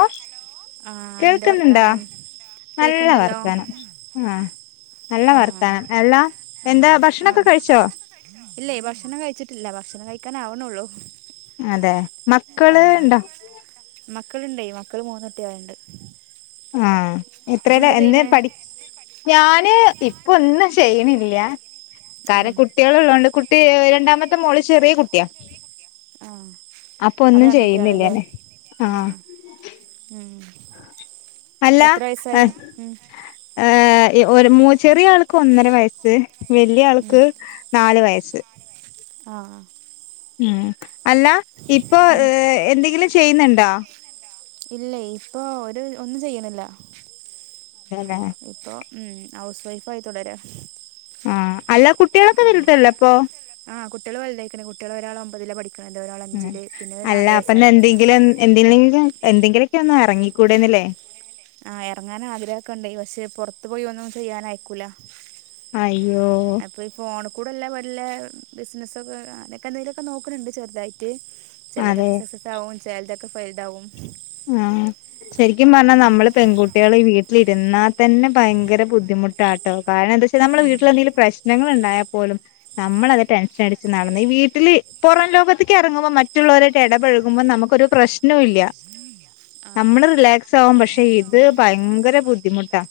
ഓഹ് ആ എന്താ കേൾക്ക്ന്ന്ണ്ടോ വർത്താനം നല്ല കേക്ക്ണ്ടല്ലോ വർത്താനം ആഹ് നല്ല ആ വർത്താനം എല്ലാ ആ എന്താ ആ ഭക്ഷണൊക്ക കഴിച്ചോ ഇല്ലേ ഭക്ഷണം കഴിച്ചിട്ടില്ല ഭക്ഷണം കഴിക്കാൻ ആവ്ണൊള്ളു അതെ മക്കള് ണ്ടൊ മക്കള് ണ്ടേയ് മക്കള് മൂന്നുട്ട്യാള്ണ്ട് ആഹ് എത്രേല എന്തെ ചെയ്യണേ പഠി ഞാന് ഇപ്പൊന്നും ചെയ്യ്ണില്ല ആ കാര കുട്ട്യോ ട്ട്യാള് ള്ളോണ്ട് കുട്ടി രണ്ടാമത്തെ മോള് ചെറിയ കുട്ട്യാ ആ അപ്പൊ അപ്പം ഒന്നും രണ്ട് കുട്ടികളല്ലേ ചെയ്യുന്നില്യന്നെ ആ ആഹ് ഉം അല്ല എത്ര വയസ്സായി ഉം, ഏഹ് ഒരു മൂ ചെറിയ ആൾക്ക് ഒന്നര വയസ്സ് ഉം, വെല്യാൾക്ക് നാല് വയസ്സ് ആ ഉം അല്ല ഇപ്പൊ ഉം. എന്തെങ്കിലും ചെയ്യ്ന്ന്ണ്ടോ ഇല്ല ഇപ്പൊ ഒരു ഒന്നും ചെയ്യ്ണില്ല തേലെ ഇപ്പൊ ഉം ഹൗസ് വൈഫായി തുടരാ ആ അല്ല കുട്ട്യാളൊക്കെ വെൽതല്ലപ്പൊ ആഹ് കുട്ട്യാള് വെൽതായ്ക്ക്ണ് കുട്ട്യാള് ഒരാള് ഒമ്പതില പഠിക്ക്ണത് ഒരാളഞ്ചില് പിന്നൊരു നാല് വയസ്സായ കുട്ട്യാ എന്തില്ലെങ്കിലും എന്തെങ്കിലൊക്കൊന്ന് എറങ്ങിക്കൂടെന്നില്ലേ ആ എറങ്ങാൻ ആഗ്രഹക്കൊണ്ട് പക്ഷെ പൊർത്ത് പോയി ഒന്നും ചെയ്യാനയക്കൂല അയ്യോ അപ്പി ഫോണ് കൂടെല്ല വല്ലെ ബിസിനസ്സൊക്കെ അങ്ങനൊക്കെ ന്തെലൊക്കെ നോക്ക്ണ് ണ്ട് ചെർതായിട്ട് ചെലോതൊക്കെ അതെ സെക്സസാവും ചെലേതൊക്കെ ഫെയ്ഡാവും ആ ശെരിക്കും പർഞ്ഞാ നമ്മള് പെൺകുട്ട്യാള് ഈ വീട്ടിലിരുന്നാ തന്നെ ഭയങ്കര ബുദ്ധിമുട്ടാട്ടോ കാരണെന്താച്ചാ ക്ഷെ നമ്മളെ വീട്ടിലെന്തെങ്കിലും പ്രശ്നങ്ങള്ണ്ടായാ പോലും നമ്മളത് ടെൻഷൻ അടിച്ച് നടന്ന് ഈ വീട്ടില് പൊറം ലോകത്ത്ക്ക് എറങ്ങുമ്പോ മറ്റുള്ളവരുവായിട്ട് എടപഴകുമ്പോ നമുക്കൊരു പ്രശ്നവും ഇല്ല ഉം ആ നമ്മള് റിലാക്സാവും പക്ഷെ ഇത് ഭയങ്കര ബുദ്ധിമുട്ടാ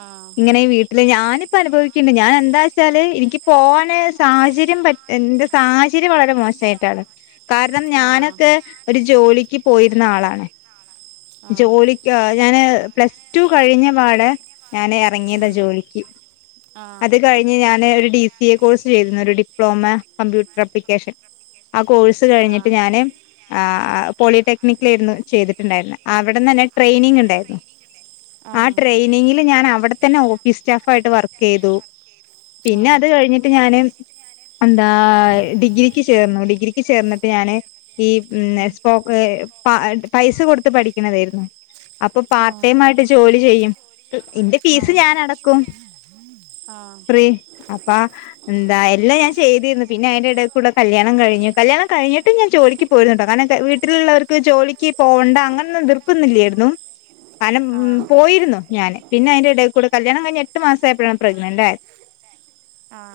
ആ ഇങ്ങനെ ഈ വീട്ടില് ഞാനിപ്പ അനുഭവിക്ക്ണ്ട് ഞാനെന്താച്ചാല് എനിക്ക് പോവാന് സാഹചര്യം പ എന്റെ സാഹചര്യം വളരെ മോശായിട്ടാണ് കാരണം ആ ഞാനൊക്കെ ഒരു ജോലിക്ക് പോയിര്ന്ന ആളാണ് ആ ജോലിക്ക് ഞാന് പ്ലസ് ടു കഴിഞ്ഞപാടെ ഞാന് എറങ്ങിയതാ ഉം ജോലിക്ക് ആ അത് കഴിഞ്ഞ് ഞാന് ഒരു ഡി സി എ കോഴ്സ് ചെയ്തിര്ന്നു ഒരു ഡിപ്ലോമ കമ്പ്യൂട്ടർ അപ്ലിക്കേഷൻ ആ കോഴ്സ് കഴിഞ്ഞിട്ട് ആഹ് ഞാന് ആ പോളിടെക് ക്നിലേര്ന്നു ചെയ്ടത്ട്ട്ണ്ടായിര്ന്നെ അവ്ട്ന്നെന്നെ ട്രെനിങ്ങ്ണ്ടായിരുന്നു ആ ആഹ് ട്രെയിനിങ് ങ്ങില് ഞാൻ അവടെ തന്നെ ഓഫീസ് സ്റ്റാഫായിട്ട് വർക്കെയ്തു പിന്നെ ആഹ് അത് കഴിഞ്ഞിട്ട് ഞാന് എന്താ ഡിഗ്രിക്ക് ചേർന്നു ഡിഗ്രിക്ക് ചേർന്നിട്ട് ഞാന് ഈ പിന്നെ ഉം സ്പോക് പ പൈസ കൊടുത്ത് പഠിക്കണതായിരുന്നു അപ്പൊ ആഹ് ആഹ് ആഹ് പാർട്ട് ആഹ് ടൈം ആയിട്ട് ജോലി ചെയ്യും ഇന്റെ ഫീസ് ഞാനടക്കും ഫ്രീ അപ്പ എന്താ എല്ലാഞാൻ ചെയ്തിരുന്നു പിന്നെ അയിന്റെഎടേകൂടെ കല്യാണം കഴിഞ്ഞു കല്യാണം കഴിഞ്ഞിട്ട് ഞാൻ ജോലിക്ക് പോയിരുന്നുട്ടോ കാരണം വീട്ടിലുള്ളവർക്ക് ജോലിക്ക് പോകണ്ട അങ്ങനൊന്നുംതിർപ്പുന്നില്ലായിരുന്നു കാരണം ഉം ആഹ് പോയിരുന്നു ഞാന് പിന്നെ അതിന്റെ എടേകൂടെ കല്യാണം കഴിഞ്ഞ് എട്ട് മാസായപ്പോഴാണ് പ്രഗ്നന്റ് ആയത് [unintelligible]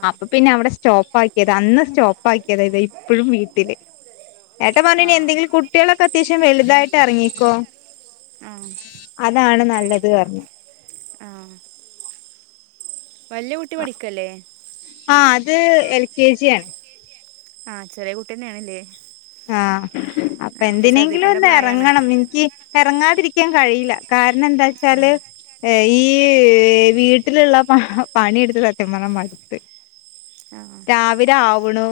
അപ്പൊ പിന്നെ അവിടെ സ്റ്റോപ്പ് ആക്കിയതാ അന്ന് സ്റ്റോപ്പ് ആക്കിയതാ ഇത് ഇപ്പോഴും വീട്ടില് ഏട്ടൻ പറഞ്ഞ് ഇനി ആഹ് എന്തങ്കിലും കു കുട്ടികളൊക്കെ അത്യാവശ്യം വലുതായിട്ട് എറങ്ങിക്കോ ആഹ് ആഹ് അതാണ് നല്ലത് പറഞ്ഞു ആഹ് വല്ല്യ കുട്ടി പഠിക്കല്ലേ ആഹ് അത് എൽ കെ ജി ആണ് ആഹ് ചെറിയ കുട്ടി അന്നെയാണല്ലേ ആഹ് അപ്പ എന്തിനെങ്കിലും ശ്രദ്ധിക്കേണ്ട പ്രായാണ് ഒന്നെറങ്ങണം എനിക്ക് എറങ്ങാതിരിക്കാൻ കഴിയില്ല കാരണം എന്താച്ചാല് ഏഹ് ഈ ആഹ് വീട്ടിലുള്ള പണിയെടുത്ത് സത്യ പറഞ്ഞാ മടുത്ത് ആഹ് രാവിലെ ആവുണു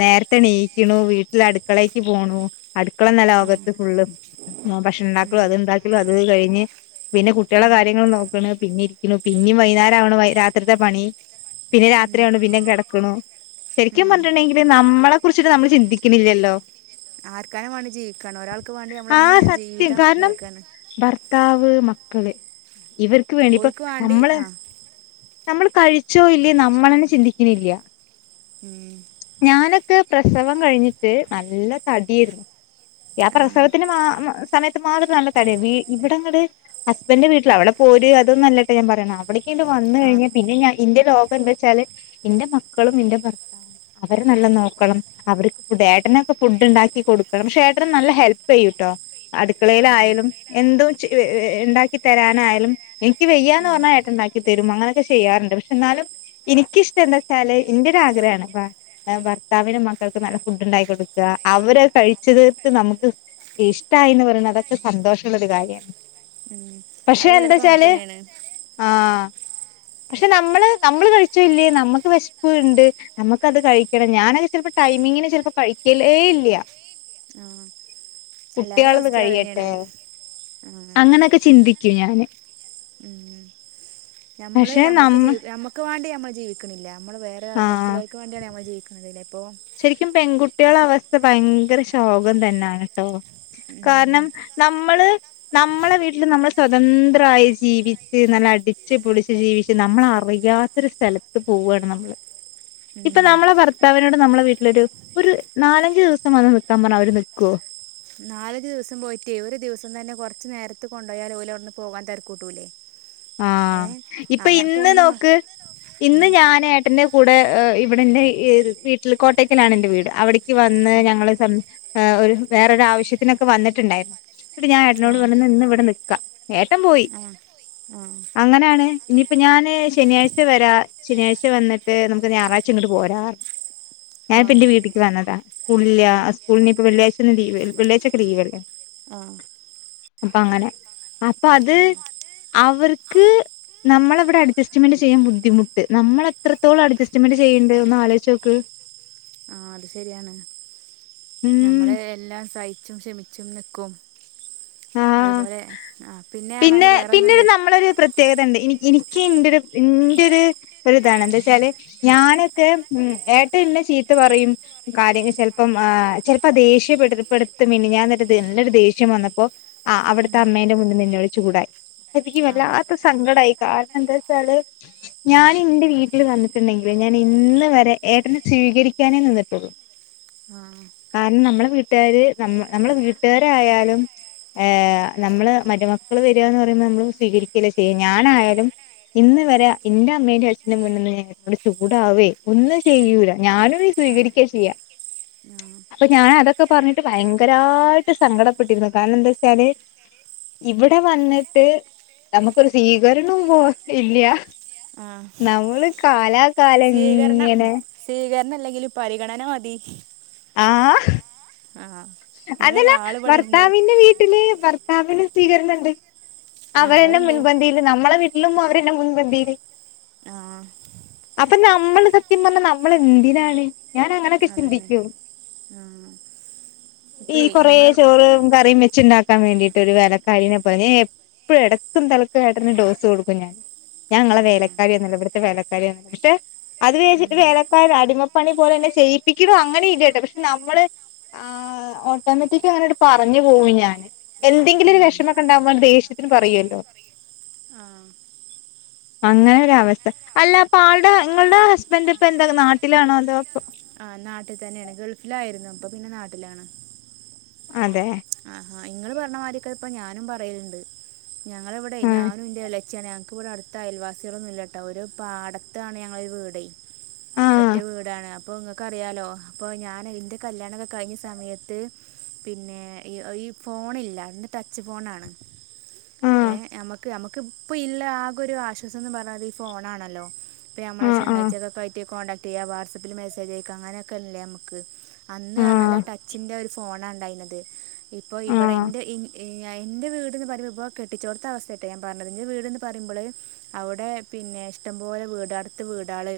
നേരത്തെ എണീക്കണു വീട്ടി ലടുക്കളേക്ക് പോണു അടുക്കള എന്ന ആഹ് ലോകത്ത് ഫുള്ളും ആ ഭക്ഷണുണ്ടാക്കലും ഉം അത് ഉണ്ടാക്കലും അത് കഴിഞ്ഞ് പിന്നെ കുട്ടികളെ ഉം കാര്യങ്ങൾ നോക്കണ് പിന്നെ ഇരിക്കണു പിന്നെയും വൈകുന്നേരാവണ് ആ രാത്രിത്തെ പണി പണി പിന്നെ ഉം രാത്രിയാവണ് പിന്നേം കെടക്കണു ശരിക്കും ഉം പറഞ്ഞിട്ട്ണ്ടെങ്കില് നമ്മളെ കുറിച്ചിട്ട് നമ്മൾ ചിന്തി ക്കിണില്ലല്ലോ ആർക്കാനും വേണ്ടി ജീവിക്കാണ് ഒരാൾക്ക് വേണ്ടി ആഹ് നമ്മളിങ്ങനെ സത്യം ജീവിതം കാരണം ഇതാക്കാണ് ഭർത്താവ് മക്കള് ഇവർക്ക് വേണ്ടി ഇപ്പൊ ഓര്ക്ക് വേണ്ടി നമ്മള് ആഹ് നമ്മള് കഴിച്ചോ ഇല്ലേ നമ്മളന്നെ ചിന്തിക്കണില്ല്യ ഉം ഞാനൊക്കെ പ്രസവം കഴിഞ്ഞിട്ട് നല്ല തടിയേരുന്നു ആ ആഹ് പ്രസവത്തിന് മാ മാ സമയത്ത് മാത്രം നല്ല തടിയാ ഇവിടങ്ങട് ഹസ്ബന്റെ വീട്ടിൽ അവിടെ പോര് അതൊന്നല്ലട്ടാ ഞാൻ പറയണ അവിടേക്കണ്ട് വന്ന് ആഹ് കഴിഞ്ഞാ പിന്നെ ഞാൻ ഇൻ്റെ ലോകം എന്താച്ചാല് ന്റെ മക്കളും ന്റെ ഭർത്താവും അവരെ നല്ല നോക്കണം അവർക്ക് ഫുഡ് ഏട്ടനൊക്കെ ഫുഡ് ഉണ്ടാക്കി കൊടുക്കണം പക്ഷേ ഏട്ടന് നല്ല ഹെൽപ്പെയുട്ടോ ആഹ് അടുക്കളേലായാലും എന്തോ ചെ ഏ ഇണ്ടാക്കി തരാനായാലും എനിക്ക് വെയ്യാ ന്ന് ഉം പറഞ്ഞാ ഏട്ട ഇണ്ടാക്കി തരും അങ്ങനൊക്കെ ചെയ്യാറുണ്ട് പക്ഷെ എന്നാലും ഇനിക്കിഷ്ടം എന്താച്ചാല് ന്റെ ഒരാഗ്രഹാണ് ഏഹ് ഭർത്താവിനും മക്കൾക്കും നല്ല ഫുഡ് ഉണ്ടാക്കി കൊടുക്കുക അവര് കഴിച്ചതത്ത് നമുക്ക് ഇഷ്ടായിന്ന് പറയുന്ന അതൊക്കെ സന്തോഷൊള്ളൊരു കാര്യാണ് ഉം പക്ഷെ അതെല്ലാർക്കും അങ്ങനെ എന്താച്ചാല് തന്നെയാണ് ആഹ് പക്ഷെ നമ്മള് നമ്മള് കഴിച്ചോഇല്ലേ നമ്മുക്ക് വിശപ്പ് ഉണ്ട് നമുക്കത് കഴിക്കണം ഞാനെക്കെ ചെലപ്പോ ടൈമിങ്ങിന് ചെല പ്പൊ കഴിക്കലേ ഇല്ല ആഹ് എല്ലാരേം കുട്ടികളത് അവസ്ഥയും കഴിയട്ടെ അതന്നെയാണ് അങ്ങനെയൊക്കെ ചിന്തിക്കും ഞാന് ഉം ഉം ഞമ്മള് പക്ഷെ ഞമ്മക്ക് നമ്മ ജീവി ഞമ്മക്ക് വേണ്ടി ഞമ്മള് ജീവിക്കണില്ല നമ്മള് വേറെ ആ മറ്റുള്ളവർക്ക് വണ്ടിയാണ് നമ്മൾ ജീവിക്കുന്നത് ലേ പ്പോം ശരിക്കും പെൺകുട്ട്യാള അവസ്ഥ ഭയങ്കര ശോകം തന്നെണ് ട്ടോ കാരണം നമ്മള് നമ്മളെ വീട്ടില് നമ്മൾ സ്വതന്ത്രായി ജീവിച്ച് നല്ല അടിച്ച് പൊളിച്ച് ജീവിച്ച് നമ്മള അറിയാത്ത ഒരു സ്ഥലത്ത് പോവാണ് നമ്മള് ഇപ്പൊ നമ്മളെ ഭർത്താവിനോട് നമ്മളെ വീട്ടിലൊരു ഒരു നാലഞ്ചു ദിവസം വന്ന് നക്കാൻ പറഞ്ഞാ അവര് നിക്കുവോ നാലഞ്ചു ദിവസം പോയിറ്റേ ഒരു ദിവസം തന്നെ കുറച്ച് നേരത്ത് കൊണ്ടോയാല് ഓലവ്ട്ന്ന് പോകാൻ തര് ക്കൂട്ടൂലേ ആ ഇപ്പ ഇന്ന് ഒന്നും മ- നോക്ക് ഇന്ന് ഉം. ഞാനേട്ടന്റെ കൂടെ ഇവിടെന്നെ ഇര് തീട്ട്ല് കോട്ടക്കലാണ് ന്റെ വീട് അവിടേക്ക് വന്ന് ആ ഞങ്ങള് സം ഹ് ഒരു വേറൊരു ആവശ്യത്തിനൊക്കെ വന്നിട്ടുണ്ടായിര്ന്നു ഇന്ന്ട്ട് ഞാൻ ആ ഏട്ടനോട് പറഞ്ഞു ഇന്ന് ന്ന് വടെ നിക്ക ഏട്ടം പോയി ആഹ് ആഹ് അങ്ങനെയാണ് ഇനിയിപ്പോ ഞാന് ശനിയാഴ്ച വരാ ശനിയാഴ്ച വന്നിട്ട് നമുക്ക് ഞായറാഴ്ച ഇങ്ങോട്ട് പോരാന്ന് അ ആ ഞാന്പ്പന്റെ വീട്ട്ക്ക് വന്നതാ സ്കൂളില്ലാ ആ സ് സ്കൂൾ ഞ്ഞിപ്പ വെള്ളിയാഴ്ചല്ലെ ലീവ് വള്ളിയാഴ്ച്ചൊക്കെ ലീവല്ലേ ആഹ് അപ്പ അങ്ങനെ അപ്പൊ അത് അവർക്ക് നമ്മള വ്ടെ അഡ്ജസ്റ്റ്മെന്റ് ചെയ്യാൻ ബുദ്ധിമുട്ട് നമ്മൾ എത്രത്തോളം അഡജസ്മെന്റ് ചെയ്യ്ണ്ട് ഒന്ന് ആലോയ്ച്ചോക്ക് ആ അത് ശരിയാണ് ഉം ഞമ്മള് എല്ലാം സഹിച്ചും ക്ഷമി ചച്ചും നിക്കും ആഹ് അതുപോലെ ആ പിന്നെർഞ്ഞാല് വേറൊന്ന് ണ്ട് നമ്മളൊര് പ്ര ത്യേകതണ്ട് എനി എനിക്ക് എന്റെ ഒരു എന്റെറ ഒര് ഒരുതാണ് എന്താ ച്ചാല് ഞാനൊക്കെ ഉം ഏട്ട ഇന്നെ ചീത്ത പറയും കാര്യങ്ങ ചിലപ്പം ചിലപ്പോ ദേഷ്യപ്പെട് പ്പെടുത്ത മനിഞ്ഞാന്ന് ഒര് ത് നല്ലൊ ദേഷ്യം വന്നപ്പോ ആ അവിടത്തെ ഉം. അമ്മേന്റെ മുന്ന്ന്ന് ന്നോട് ചൂടായി അത് ക്ക് ആ, അവൻ ചോദിച്ചുകൂടാ. ആ വല്ലാത്ത സങ്കടായി കാരണംന്താ ച്ചാല് ഉം. ഞാന് ന്റെ വീട്ടില് വന്നിട്ടുണ്ടെങ്കില് ഞാൻ ഇന്ന് വരെ ഏട്ടനെ സ്വീകരിക്കാനേ നിന്നിട്ടുള്ളൂ ആ കാരണം നമ്മളെ വീട്ടുകാര് നമ്മ നമ്മളെ വീട്ടുകാരായാലും ഏ നമ്മള് മരുമക്കള് വരാ ന്ന് പറയുമ്പോ നമ്മള് സ്വീകരിക്കല്ലേ ചെയ്യ ഞാനായാലും ഇന്ന് വരെ ഇന്റെ അമ്മേന്റെ അച്ഛന്റെ മുന്നിന്ന് ഞ്ഞാൻ അങ്ങ്ട് ചൂടാവേ ഒന്നും ചെയ്യൂല ഞാനും സ്വീകരിക്കാ ചെയ്യാ ഉം. അപ്പോ ഞാൻ അതൊക്കെ പറഞ്ഞിട്ട് ഭയങ്കരായിട്ട് സങ്കടപ്പെട്ടിരുന്നു കാരണം എന്താ വെച്ചാല് ഇവിടെ വന്നിട്ട് നമുക്കൊരു സ്വീകരണവും പോലും ഇല്ല്യ ആ ആ നമ്മള് കാലാ സ്വീകരണം സ്വീകരണല്ലെങ്കിലും പരിഗണന മതി ആ ആഹ് ഇങ്ങനെ അതല്ല ഒരാള് ഇവിടെണ്ട് ഭർത്താവിന്റെ വീട്ടില് ഭ ഭർത്താവ് സ്വീകരണണ്ട് ആഹ് അവരന്നെ അത്ണ്ട് മുൻപന്തിയില് നമ്മളെ വീട്ടിലും അവരന്നെ മുൻപന്തിയില് ആഹ് അപ്പൊ നമ്മള് സത്യം പറഞ്ഞാ നമ്മള് എന്തിനാണ് ഞാൻ അങ്ങനെയൊക്കെ ചിന്തിക്കും ഉം ഈ കൊറെേ ചോറ് കറിയും വെച്ചുണ്ടാ ക്കാൻ വേണ്ടിയിട്ട് ഒരു വേലക്കാരിനെ പോലെ ഞാൻ എപ്പോഴും എടക്കും തലക്കും ഏട്ടന് ഡോസ് കൊടുക്കും ഞാൻ ഞാൻങ്ങള ആഹ് വേലക്കാരി ഒന്നല്ല ഇവിടുത്തെ വേലക്കാരി പക്ഷെ അത് ഉം വേച്ചിട്ട് ആഹ് വേലക്കാർ അടിമപ്പണി പോലെന്നെ ചെയയിപ്പിക്ണ് അങ്ങനെ ഇല്ലട്ടെ പക്ഷെ നമ്മള് ആഹ് ഓട്ടോമാറ്റിക് അങ്ങനെങ്ങട്ട് പറഞ്ഞു പോവും ഞാന് എന്തെങ്കിലൊരു വെഷമൊക്കെണ്ടാകുമ്പ ദേഷ്യത്തിന് പറയുയല്ലോ ആഹ് [unintelligible] അങ്ങനൊരവസ്ഥ. അല്ല അപ്പൊ ആളുടെ നിങ്ങളുടെ ഹസ്ബന്റ് ഇപ്പൊ എന്താ നാട്ടിലാണോ അതോ ആഹ് നാട്ടിതന്നെയാണ്. ഗൾഫിലായിരുന്നു ഇപ്പൊ പിന്നെ നാട്ടിലാണ്. അതെ ആഹാ ഇങ്ങള് പറഞ്ഞമാതിരിക്കെ ഇപ്പൊ ഞാനും പറയല്ണ്ട്. ഞങ്ങള ഇവിടെ ആഹ് ഞാനും ഇന്റെ എളെ ച്ചി ഞങ്ങക്കവിടെ അടുത്ത് അയൽവാസികളൊന്നും ഇല്ലട്ടോ ഒരു പാടത്താണ് ഞങ്ങളൊരു വീടേ. ആഹ് ഒറ്റ വീടാണാ അ അപ്പോ നിങ്ങക്ക് അറിയാലോ അപ്പോ ഞാൻ എന്റെ കല്യാണൊക്കെ കഴിഞ്ഞ സമയത്ത് പിന്നെ ഈ ഈ ഫോണില്ല അന്ന് ടച്ച് ഫോണാണ്. ആഹ് ഏഹ് നമ്മക്ക് നമ്മക്ക് ഇപ്പെ ഇല്ല ആകെ ഒരു ആശ്വാസന്ന് പറഞ്ഞാല് ഈ ഫോണാണല്ലോ. ഇപ്പൊ നമ്മളെ ആഹ് ആഹ് ചെങ്ങായിചെക്കെ ആയിട്ട് കോണ്ടാക്ട് ചെയ്യ വാട്സപ്പിൽ മെസ്സേജ് അയക്കാ അങ്ങനൊക്കെല്ലേ നമ്മക്ക് അന്ന് പറഞ്ഞല് ആ ആഹ് ടച്ചിന്റെ ഒരു ഫോണാണ്ടായിന്നത് ഇപ്പൊ ഇവിടെ ആഹ് ഇന്റെ എന്റെ വീട്ന്ന് പറയ്മ്പോ കെട്ടിച്ചോടുത്ത അവസ്ഥയാട്ടാ ഞാൻ പറഞ്ഞത്. എന്റെ വീട്ന്ന് പറയുമ്പള് അവിടെ പിന്നെ ഇഷ്ടംപോലെ വീടടുത്ത് വീടാള്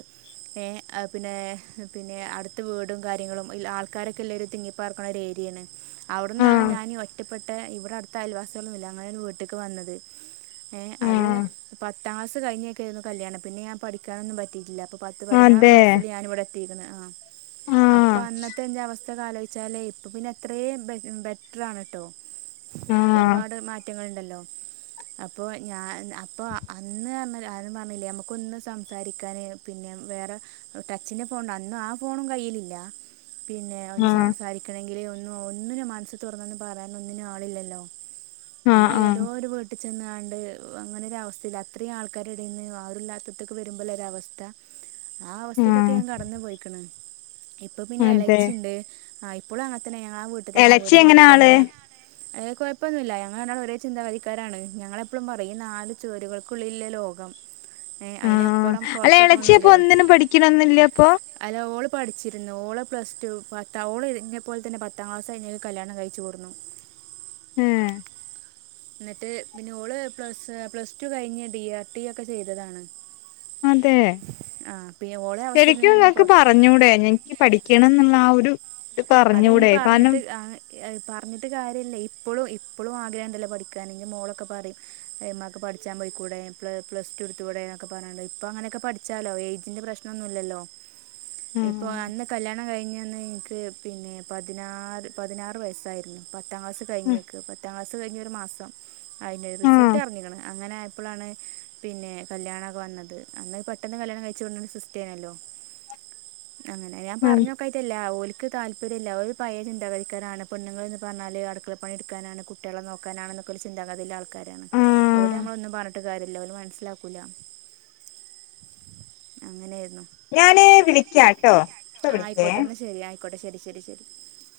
ഏഹ് പിന്നെ പിന്നെ അടുത്ത് വീടും കാര്യങ്ങളും ആൾക്കാരൊക്കെല്ലൊരു തിങ്ങിപ്പാർക്കുന്ന ഒരു ഏരിയാണ്. അവിടെന്നാണ് ആഹ് ഞാനി ഒറ്റപ്പെട്ട ഇവിടെ അട്ത്ത് അയൽവാസി ഒന്നൂല്ല. അങ്ങനരു വീട്ട്ക്ക് വന്നത്. ഏഹ് അത് ആഹ് പത്താം ക്ലാസ് കഴിഞ്ഞൊക്കൊയിരുന്നു കല്യാണം പിന്നെ ഞാൻ പഠിക്കാനൊന്നും പറ്റിയിട്ടില്ല. അപ്പൊ പത്ത് പതിനാറ് അതെ വയസ്സില് ഞാനിവിടെ എത്തീക്ക്ണ്. ആഹ് ആഹ് അപ്പൊ അന്നത്തെ ഇന്റെ അവസ്ഥയൊന്ന് ആലോജിച്ച് ച്ചാല് ഇപ്പോ പിന്നെ അത്രേം ബെറ്ററാണ്ട്ട്ടോ ആഹ് ഒരുപാട് മാറ്റങ്ങള്ണ്ടല്ലോ അപ്പോ ഞാൻ അപ്പൊ അന്ന് [unintelligible] ഞാൻ പറഞ്ഞില്ലെ നമുക്കൊന്ന് സംസാരിക്കാന് പിന്നെ വേറെ ടച്ചിന്റെ ഫോൺ അന്നും ആ ഫോണും കയ്യിലില്ല. പിന്നെ ഒന്ന് ആഹ് സംസാരി ക്കണെങ്കില് ഒന്ന് ഒന്നിനു മനസ്സ് തുറന്നൊന്ന് പറയാനൊന്നിനും ആളില്ലല്ലോ ആഹ് നമ്മളെ ഏ ആഹ് ഒരു വീട്ടി ചെന്നാണ്ട് അങ്ങനൊരു അവസ്ഥയില അത്രയും ആൾക്കാര്ടെടേന്ന് ആരുല്ലാത്തത്തക്ക്‌ വരുമ്പോള്ള ഒരു അവസ്ഥ ആ അവസ്ഥയിലൊക്കെ ആഹ് ഞാൻ കടന്നു പോയിക്കണ്. ഇപ്പൊ പിന്നെ അതെ എളേച്ചിണ്ട്. ആഹ് ഇപ്പോളും അങ്ങന തന്നെ ഞങ്ങള്ള് ആ വീട്ടിൽ തന്നെ. എളച്ചി വീട് എങ്ങനെ ആള് മാറിട്ടൊന്നുല്ല. കൊഴപ്പൊന്നുല്ല ഞങ്ങള് രണ്ടാള് ഒരേ ചിന്താപതിക്കാരാണ്. ഞങ്ങളെപ്പോഴും പറയും നാല് ചൊവരുകൾക്കുള്ളിലെ ലോകം ഏഹ് അതിൻ്റെ ആഹ്, അപ്പുറം അല്ല എളേച്ചിയപ്പൊ പുറത്തേക്കൊന്നുമില്ലല്ലോ ഒന്നിനും പഠിക്കണൊന്നില്ലെ അപ്പൊ? അല്ല ഓള് പഠിച്ചിരുന്നു. ഓളെ പ്ലസ് ടു പത്താം ഓള് എന്നെപോലെ തന്നെ പത്താം ക്ലാസ്കയിഞ്ഞ് കല്യാണം കഴിച്ച് കൊടുന്നു. ഉം എന്നിട്ട് പിന്നെ ഓള് പ്ലസ് പ്ലസ് ടു കഴഞ് ഡി ആർ ടി ഒക്കെ ചെയ്തതാണ്. അതെ ആഹ് പി ഓളേ അവസ്ഥ ശരിക്കും ഇങ്ങക്ക് ഇതന്നെയാണ്പ്പോ. പറഞ്ഞൂടെ എനിക്ക് പഠിക്കണെന്നുള്ള ആ ഒരു ത് അതതിന് പറഞ്ഞൂടെ കാരണം പറഞ്ഞിട്ട് പറഞ്ഞിട്ട് കാര്യല്ല. ഇപ്പളും ഇപ്പളും ആഗ്രഹോണ്ടല്ലോ പഠിക്കാന് എന്റെ മോളൊക്കെ പറയും ഇമ്മാക്ക് പഠിച്ചാൻ പൊയിക്കൂടെ, പ്ല പ്ലസ് ടു എടുത്തൂടെ ഒക്കെ പറഞ്ഞാണ്ട് ഇപ്പ അങ്ങനെയൊക്കെ പഠിച്ചാലോ ഏജ്ന്റെ പ്രശ്നം നൊന്നൂല്ലല്ലോ. ഇപ്പ ആഹ് അന്ന് കല്ല്യാണം കഴിഞ്ഞന്ന് എൻക്ക് പിന്നെ പതിനാറ് പതിനാറ് വയസ്സായിരുന്നു. പത്താം ക്ലാസ് കഴിഞ്ഞേക്ക്. പത്താം ക്ലാസ് കഴിഞ് ഒരു മാസം അയിന്റെ റിസൾട്ട് ആഹ് അറിഞ്ഞ്ക്കണ്. അങ്ങനെ ആയപ്പോഴാണ് പിന്നെ കല്ല്യാണൊക്കെ വന്നത് അന്ന് പെട്ടെന്ന് കല്യാണം കഴിച്ചു വിടുന്ന ഒരു സിസ്റ്റേയ്നല്ലോ. [unintelligible] അങ്ങനെ ഞാൻ പറഞ്ഞോക്കായ്റ്റല്ല ഓൽക്ക് താല്പര്യല്ല അവര് ഒരു പഴയെ ചിന്താകതിക്കാരാണ് പെണ്ണുങ്ങൾ എന്ന് പറഞ്ഞാല് അടുക്കള പണി എടുക്കാനാണ് കു ട്ടികളെ നോക്കാനാണെന്നൊക്കെ ഒരു ചിന്താഗതിയുള്ള ആൾക്കാരാണ് ഓരോട് ആഹ് നമ്മളൊന്നും പറഞ്ഞിട്ട് കാര്യല്ല ഓൽ മനസ്സിലാക്കൂല അങ്ങനായിരുന്നു ഞാന് വിളിക്കാട്ടോ ഇപ്പ ആഹ് വിളിക്കേ ആയിക്കോട്ടെന്ന ശരി ആയിക്കോട്ടെ ശരി ശരി ശരി